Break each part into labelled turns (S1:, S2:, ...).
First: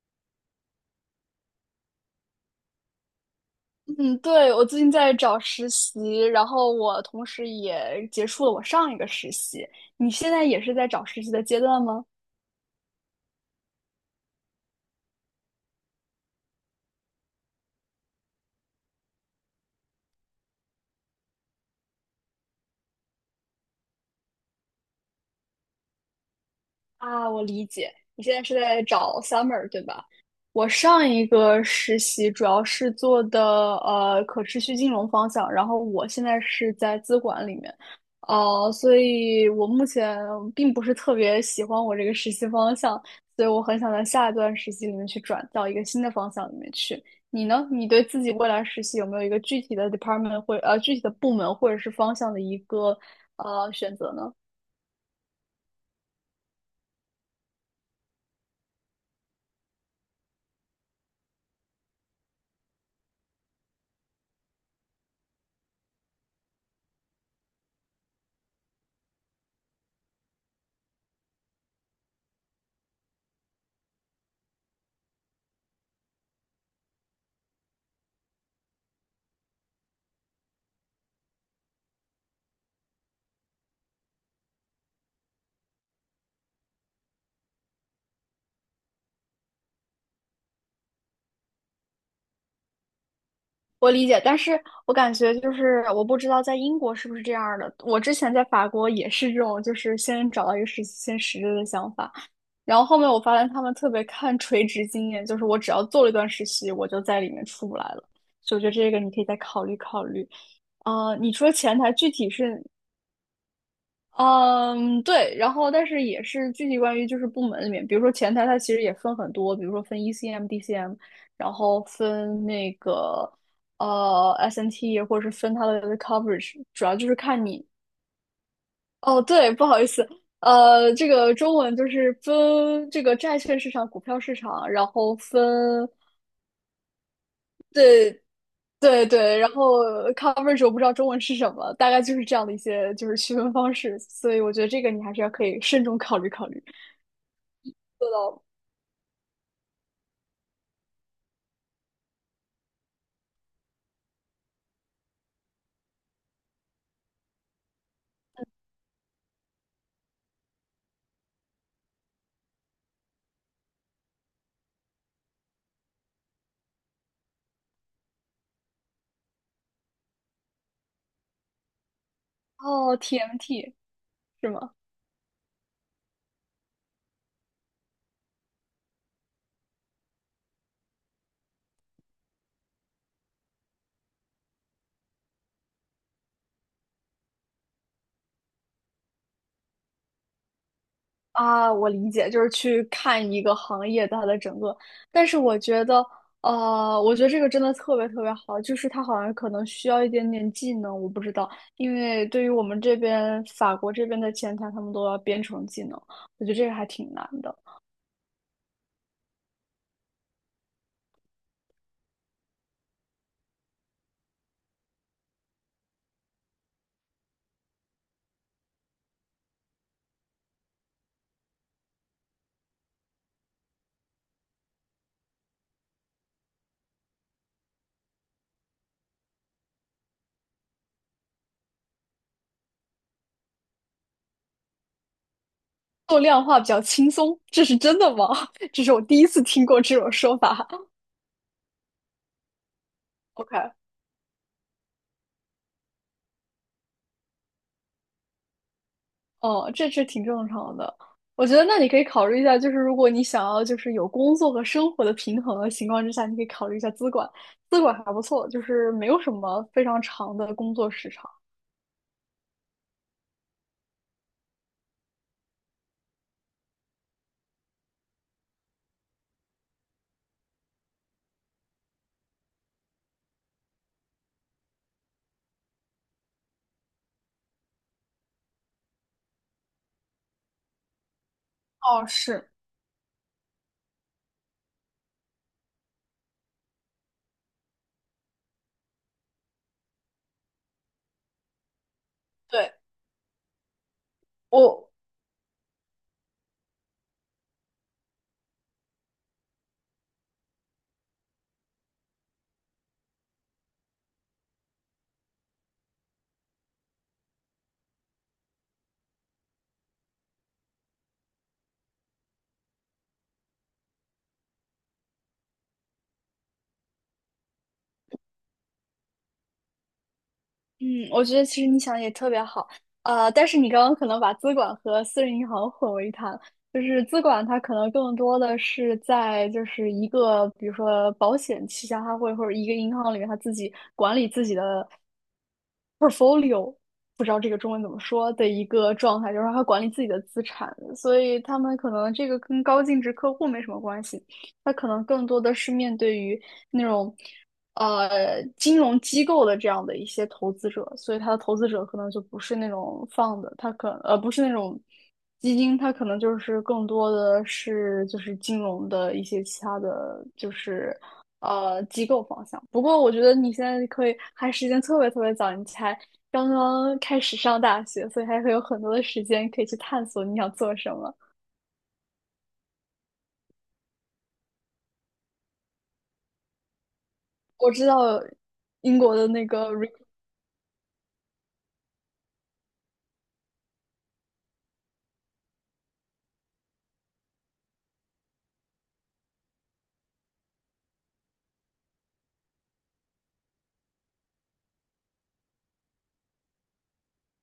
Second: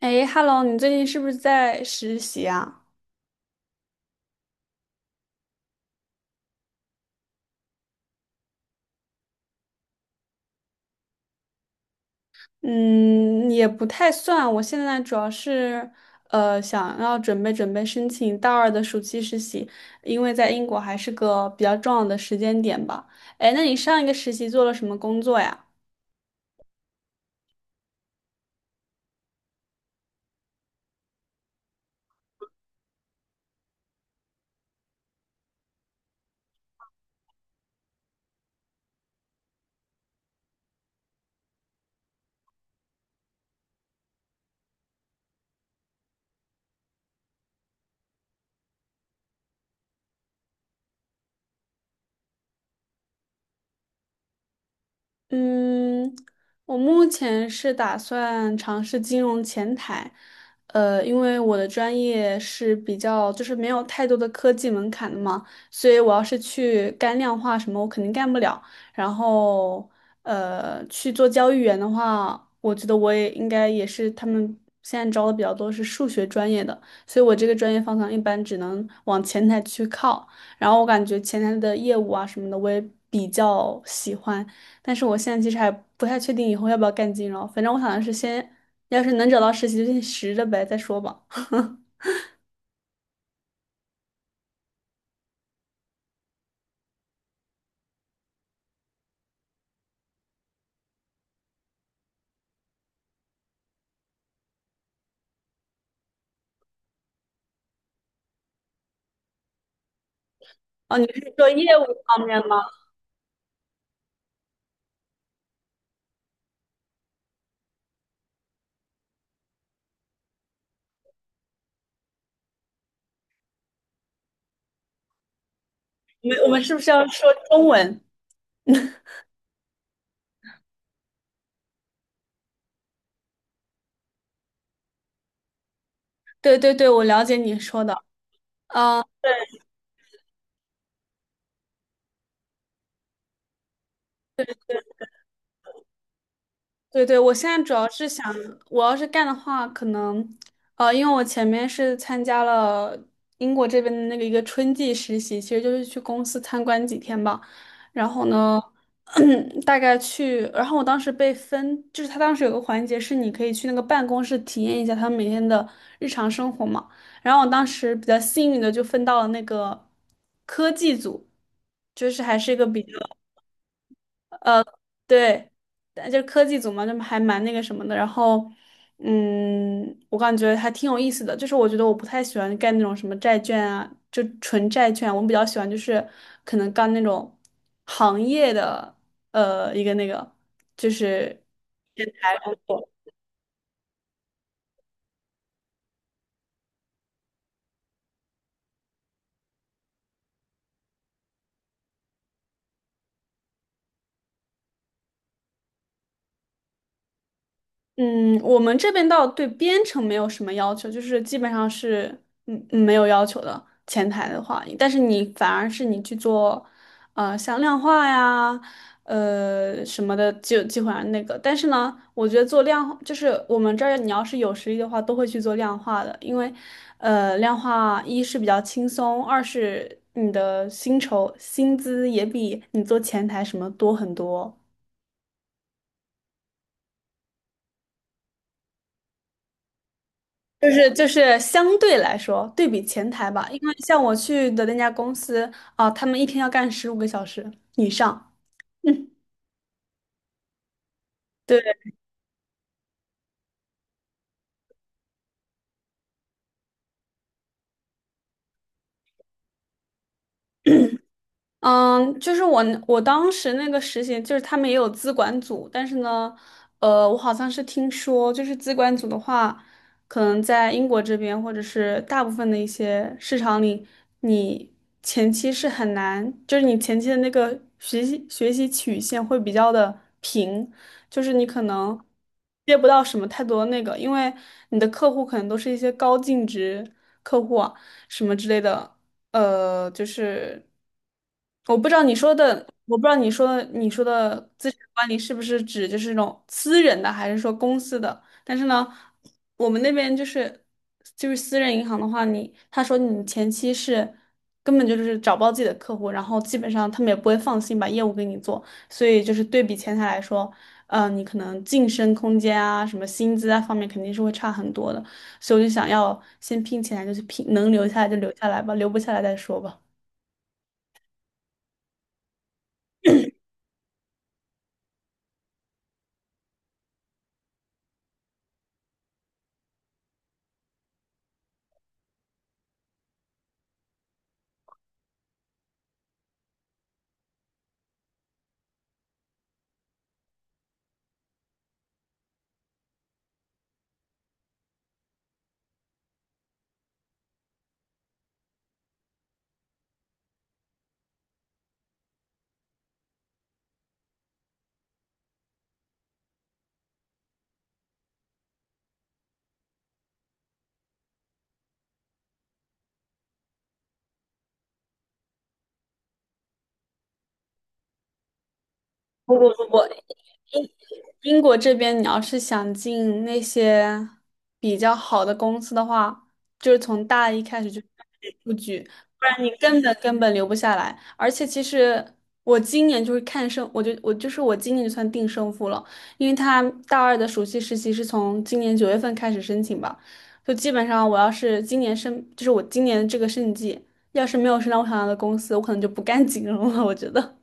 S1: 哎，Hello，你最近是不是在实习啊？
S2: 嗯，对，我最近在找实习，然后我同时也结束了我上一个实习。你现在也是在找实习的阶段吗？
S1: 嗯，也不太算，我现在主要是想要准备准备申请大二的暑期实习，因为在英国还是个比较重要的时间点吧。哎，那你上一个实习做了什么工作呀？
S2: 啊，我理解，你现在是在找 summer 对吧？我上一个实习主要是做的可持续金融方向，然后我现在是在资管里面，所以我目前并不是特别喜欢我这个实习方向，所以我很想在下一段实习里面去转到一个新的方向里面去。你呢？你对自己未来实习有没有一个具体的 department 或具体的部门或者是方向的一个选择呢？
S1: 嗯，我目前是打算尝试金融前台，因为我的专业是比较就是没有太多的科技门槛的嘛，所以我要是去干量化什么，我肯定干不了。然后，去做交易员的话，我觉得我也应该也是他们现在招的比较多是数学专业的，所以我这个专业方向一般只能往前台去靠。然后我感觉前台的业务啊什么的，我也比较喜欢。但是我现在其实还不太确定以后要不要干金融，反正我想的是先，要是能找到实习就先实着呗，再说吧。
S2: 我理解，但是我感觉就是我不知道在英国是不是这样儿的。我之前在法国也是这种，就是先找到一个实习先实习的想法，然后后面我发现他们特别看垂直经验，就是我只要做了一段实习，我就在里面出不来了。所以我觉得这个你可以再考虑考虑。
S1: 哦，你
S2: 你
S1: 是说
S2: 说
S1: 业
S2: 前
S1: 务
S2: 台具
S1: 方
S2: 体
S1: 面吗？
S2: 是。嗯，对，然后但是也是具体关于就是部门里面，比如说前台它其实也分很多，比如说分 ECM、DCM，然后分那个SNT，或者是分它的
S1: 我们
S2: coverage，
S1: 是不
S2: 主
S1: 是
S2: 要
S1: 要
S2: 就是
S1: 说
S2: 看
S1: 中
S2: 你。
S1: 文？
S2: 哦，对，不好意思，这个中文就是分这个债券市场、股票市场，然后分。
S1: 对对对，我了解你说的。
S2: 对
S1: 啊。
S2: 对对，然后coverage 我不知道中文是什么，大概就是这样的一些就是区分方式，所以我觉得这个你还是要可以慎重考虑考虑。
S1: 对对，我现在主要是
S2: 做
S1: 想，
S2: 到。
S1: 我要是干的话，可能，因为我前面是参加了英国这边的那个一个春季实习，其实就是去公司参观几天吧。然后呢，大概去，然后我当时被分，就是他当时有个环节是你可以去那个办公室体验一下他们每天的日常生活嘛。然后我当时比较幸运的就分到了那个科技组，就是还是一个比较
S2: 哦，TMT 是吗？
S1: 对，但就是科技组嘛，就还蛮那个什么的。然后，我感觉还挺有意思的。就是我觉得我不太喜欢干那种什么债券啊，就纯债券啊。我比较喜欢就是可能干那种行业的，一个那个就是。
S2: 啊，我理解，就是去看一个行业它的整个，但是我觉得这个真的特别特别好，就是它好像可能需要一点点技能，我不知道，因为对于我们这边法国这边的前台，他们都要编程技能，我觉得这个还挺难的。
S1: 嗯，我们这边倒对编程没有什么要求，就是基本上是没有要求的。前台的话，但是你反而是你去做，像量化呀，什么的，就基本上那个。但是呢，我觉得做量化，就是我们这儿你要是有实力的话，都会去做量化的，因为，量化一是比较轻松，二是你的薪酬薪资也比你做前台什么多很多。
S2: 做量化比较轻松，这是真的吗？这是我第一次听过这种说法。
S1: 就是相对来说，对比前台吧，因为
S2: OK。
S1: 像我去的那家公司啊，他们一天要干15个小时以上。嗯，
S2: 哦，这是挺正常的。我觉得
S1: 对。
S2: 那你可以考虑一下，就是如果你想要就是有工作和生活的平衡的情况之下，你可以考虑一下资管，资管还不错，就是没有什么非常长的工作时长。
S1: 嗯，就是我当时那个实习，就是他们也有资管组，但是呢，我好像是听说，就是资管组的话，可能在英国这边或者是大部分的一些市场里，你前期是很难，就是你前期的那个学习曲线会比较的平，就是你可能
S2: 哦，是，
S1: 接不到什么太多的那个，因为你的客户可能都是一些高净值客户啊，什么之类的。就是我不知道你说的，
S2: 对，
S1: 我不知道你说的资产
S2: 我
S1: 管理是不是指就是那种私人的，还是说公司的？但是呢，我们那边就是私人银行的话，你他说你前期是根本就是找不到自己的客户，然后基本上他们也不会放心把业务给你做，所以就是对比前台来说，你可能晋升空间啊，什么薪资啊方面肯定是会差很多的，所以我就想要先拼起来，就是拼能留下来就留下来吧，留不下来再说吧。
S2: 嗯，我觉得其实你想的也特别好，但是你刚刚可能把资管和私人银行混为一谈，就是资管它可能更多的是在就是一个比如说保险旗下，它会或者一个银行里面它自己管理自己的 portfolio，不知道这个中文怎么说的一个状态，就是它管理自己的资产，所以他们可能这个跟高净值客户没什么关系，他可能更多的是面对于。那种金融机构的这样的一些投资者，所以他的投资者可能就不是那种放的，他不是那种基金，他可能就是更多的是就是金融的一些其他的就是机构方向。不过我觉得你现在可以还时间特别特别早，你才刚刚开始上大学，所以还会有很多的时间可以去探索你想做什么。
S1: 英国这边，你要是想进那些比较好的公司的话，就是从大一开始
S2: 我
S1: 就开
S2: 知道
S1: 始布局，
S2: 英国
S1: 不
S2: 的
S1: 然
S2: 那
S1: 你
S2: 个。
S1: 根本根本留不下来。而且其实我今年就是看胜，我今年就算定胜负了，因为他大二的暑期实习是从今年9月份开始申请吧，就基本上我要是今年申，就是我今年这个胜季，要是没有申到我想要的公司，我可能就不干金融了，我觉得。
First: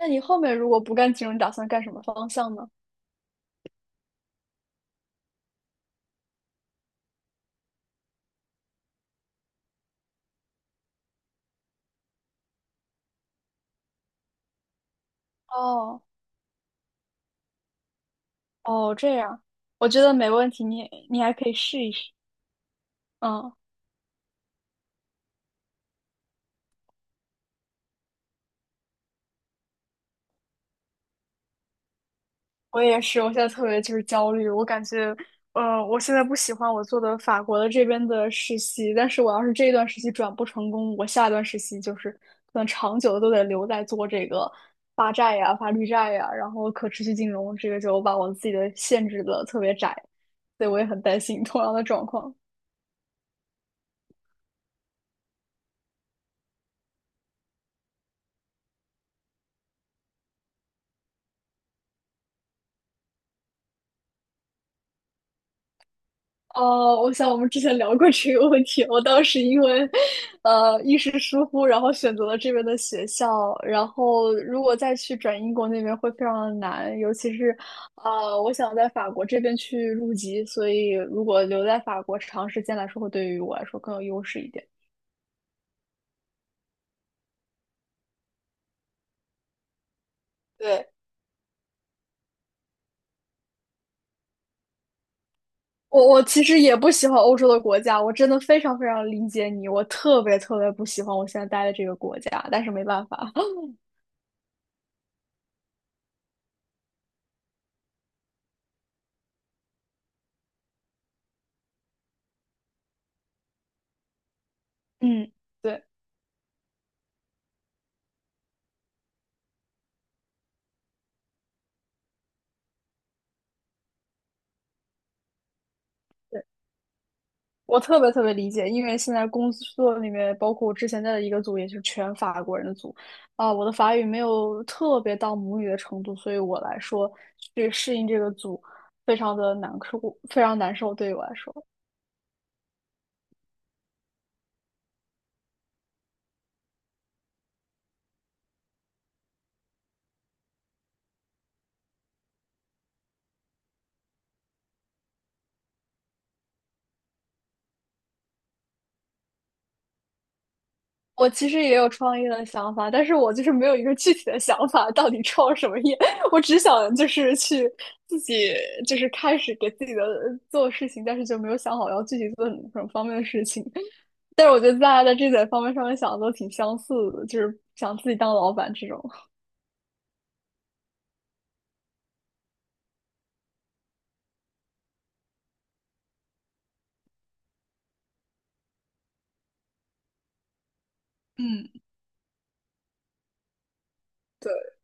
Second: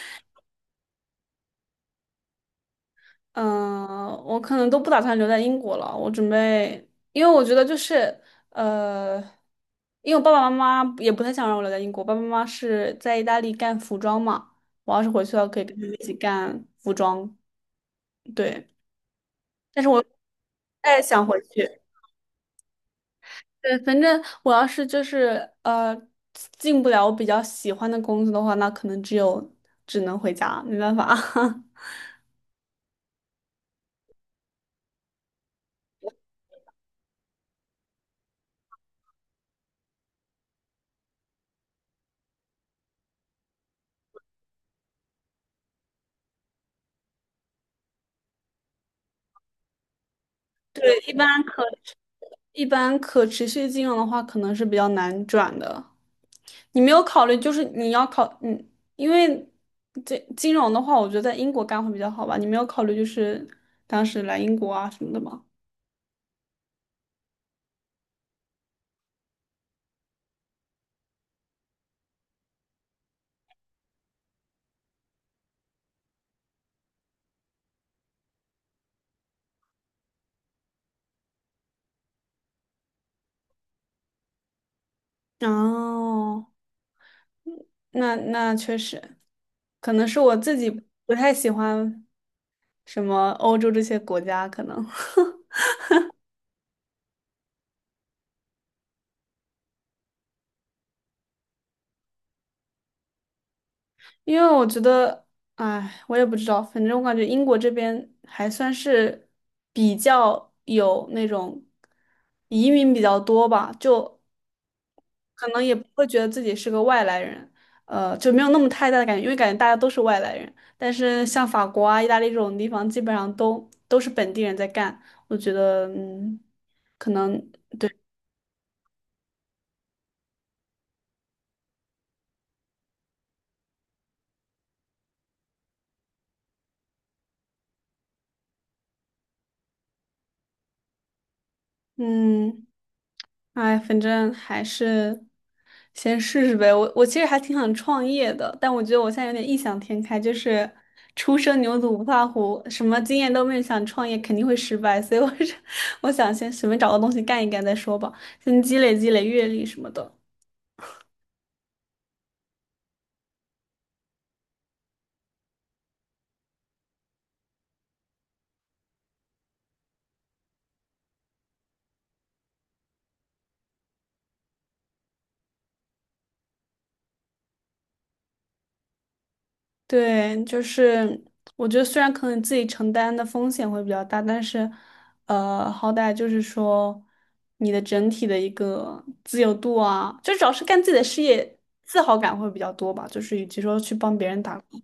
S2: 那你后面如果不干金融，你打算干什么方向呢？
S1: 嗯，我可能都不打算留在英国了。我准备，因为我觉得就是，呃，因为我爸爸妈妈也不太想让我留在英国。爸爸妈妈是在意大利干服装嘛，我要是回去了，可以跟他们
S2: 哦
S1: 一起干服装。对，
S2: 哦，这样，
S1: 但是
S2: 我觉
S1: 我不
S2: 得没问题，你
S1: 太
S2: 你
S1: 想
S2: 还
S1: 回
S2: 可以
S1: 去。
S2: 试一试。嗯，
S1: 对，反正我要是就是进不了我比较喜欢的工作的话，那可能只能回家，没办法。
S2: 我也是，我现在特别就是焦虑，我感觉，我现在不喜欢我做的法国的这边的实习，但是我要是这一段实习转不成功，我下一段实习就是可能长久的都得留在做这个发债呀、发绿债呀，然后可持续金融，这个就把我自己的限制的特别窄，所以我也
S1: 对，
S2: 很
S1: 一
S2: 担
S1: 般
S2: 心同样的状况。
S1: 可持续金融的话，可能是比较难转的。你没有考虑，就是你要考，因为这金融的话，我觉得在英国干会比较好吧。你没有考虑就是当时来英国啊什么的吗？
S2: 哦，我想我们之前聊过这个问题。我当时因为，一时疏忽，然后选择了这边的学校。然后，如果再去转英国那边会非常的难，尤其是，我想在法国这边去入籍，所以如果留在法国长时间来说，会对于我来说更有优势一点。
S1: 哦，那确实，可能是我自己
S2: 对，
S1: 不太喜欢什么欧洲这些国家，可能
S2: 我其实也不喜欢欧洲的国家，我真的非常非常理解你，我特别特别不喜欢我现在待的这个国家，但是没办法。
S1: 因为我觉得，哎，我也不知道，反正我感觉英国这边还算是比较有那种移民比较多吧，就
S2: 嗯，
S1: 可能也不
S2: 对。
S1: 会觉得自己是个外来人，就没有那么太大的感觉，因为感觉大家都是外来人。但是像法国啊、意大利这种地方，基本上都是本地人在干，我觉得，可能。
S2: 我特别特别理解，因为现在工作里面，包括我之前在的一个组，也是全法国人的组，啊、我的法语没有特别到母语的程度，所以我来说去适应这个组非常的难受，非常难受。对于我来说，
S1: 嗯，哎，反正还是先试试呗。我其实还挺想创业的，但我觉得我现在有点异想天开，就是初生牛犊不怕虎，什么经验都没有，想创业肯定会失败，所以我是 我想先随便找个东西干一干再说吧，先积累积累阅历什么的。
S2: 我其实也有创业的想法，但是我就是没有一个具体的想法，到底创什么业，我只想就是去自己就是开始给自己的做事情，但是就没有想好要具体做什么什么方面的事情。但是我觉得大家在这点方面上面想的都挺相似的，就是想自己当老板这种，
S1: 对，就是我觉得虽然可能自己承担的风险会比较大，但是，好歹就是说你的整体的一个自由度啊，就主要是干自己的事 业，
S2: 嗯，
S1: 自豪感会比较多吧。就是与其说去帮别人
S2: 对，
S1: 打工，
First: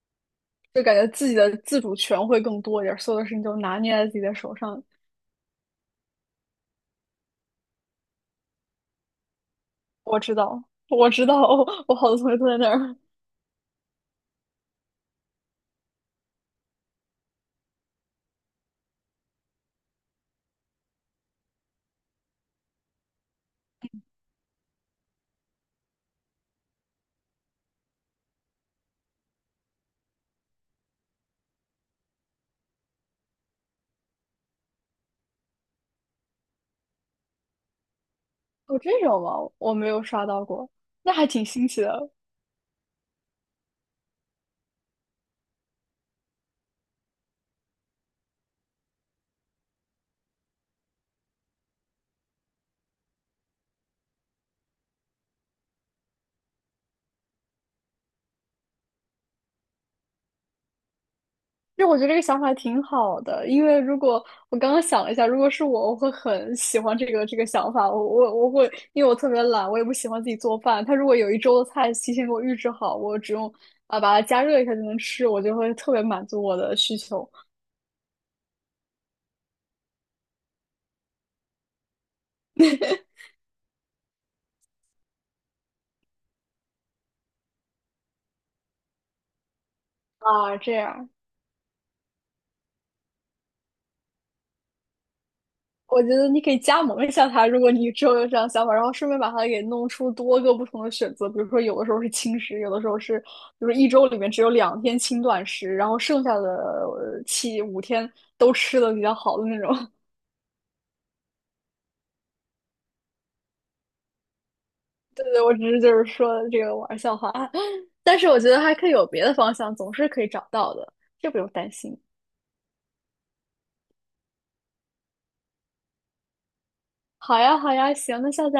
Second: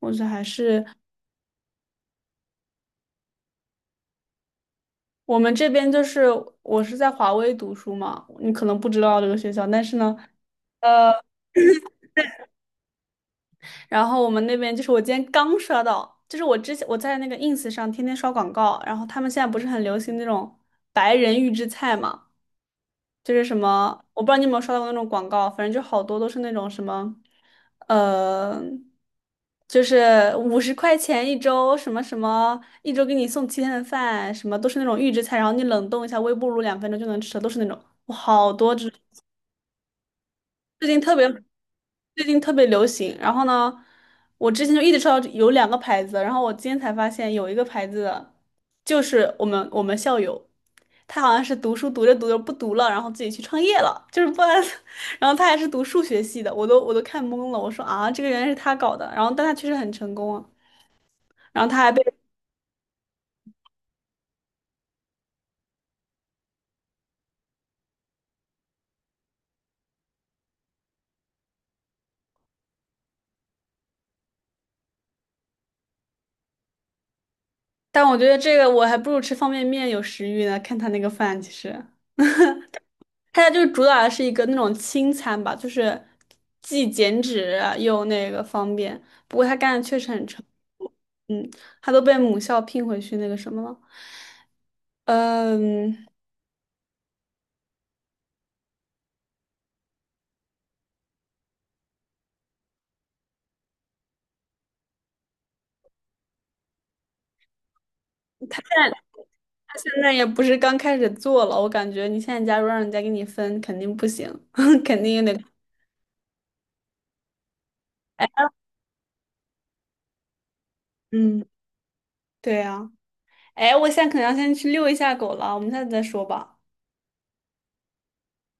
S1: 我觉得还
S2: 就
S1: 是
S2: 感觉自己的自主权会更多一点，所有的事情都拿捏在自己的手上。
S1: 我们这边就是我是在华威读书嘛，你可能不知道这个学校，但是呢。
S2: 我知道，我
S1: 呃。
S2: 知道，我好多同学都在那儿。
S1: 然后我们那边就是我今天刚刷到，就是我之前我在那个 ins 上天天刷广告，然后他们现在不是很流行那种白人预制菜嘛，就是什么我不知道你有没有刷到过那种广告，反正就好多都是那种什么，呃，就是50块钱一周，什么什么一周给你送7天的饭，什么都是那种预制菜，然后你冷冻一下，微波炉2分钟就能吃的，都是那种，我好 多
S2: 有这
S1: 只。
S2: 种吗？我没有刷到过，
S1: 最近
S2: 那
S1: 特
S2: 还
S1: 别
S2: 挺新奇的。
S1: 最近特别流行。然后呢，我之前就一直知道有两个牌子，然后我今天才发现有一个牌子的，就是我们校友，他好像是读书读着读着不读了，然后自己去创业了，就是不然，然后他还是读数学系的，我都看懵了，我说啊，这个原来是他搞的，然后但他确实很成功啊，然后他
S2: 就
S1: 还
S2: 我
S1: 被，
S2: 觉得这个想法挺好的，因为如果我刚刚想了一下，如果是我，我会很喜欢这个想法。我会，因为我特别懒，我也不喜欢自己做饭。他如果有一周的菜提前给我预制好，我只用啊把它加热一下就能吃，我就会特别满足我的需求。
S1: 但我觉得这个我还不如吃方便面有食欲呢，看他那个饭其实。他家就是主打的是一个那种轻餐吧，就是既减脂又那个方便。不过他干的确实很成
S2: 啊。这
S1: 功，
S2: 样，
S1: 嗯，他都被母校聘回去那个什么了。嗯，
S2: 我觉得你可以加盟一下他，如果你之后有这样想法，然后顺便把它给弄出多个不同的选择，比如说有的时候是轻食，有的时候是，比如说一周里面只有2天轻断食，然后剩下的七五天都吃
S1: 在
S2: 的比较好的那种。
S1: 他现在 也不是刚开始做了，我感觉你现在假如让人家给你分，肯定不行，肯定也
S2: 对
S1: 得，
S2: 对，我只是就是说这个玩笑话，但是我觉得还可以有别的方向，总是可以找到的，这不
S1: 嗯，
S2: 用担心。
S1: 对啊。哎，我现在可能要先去遛一下狗了，我们下次再说吧。
S2: 好呀，好呀，行，那下次。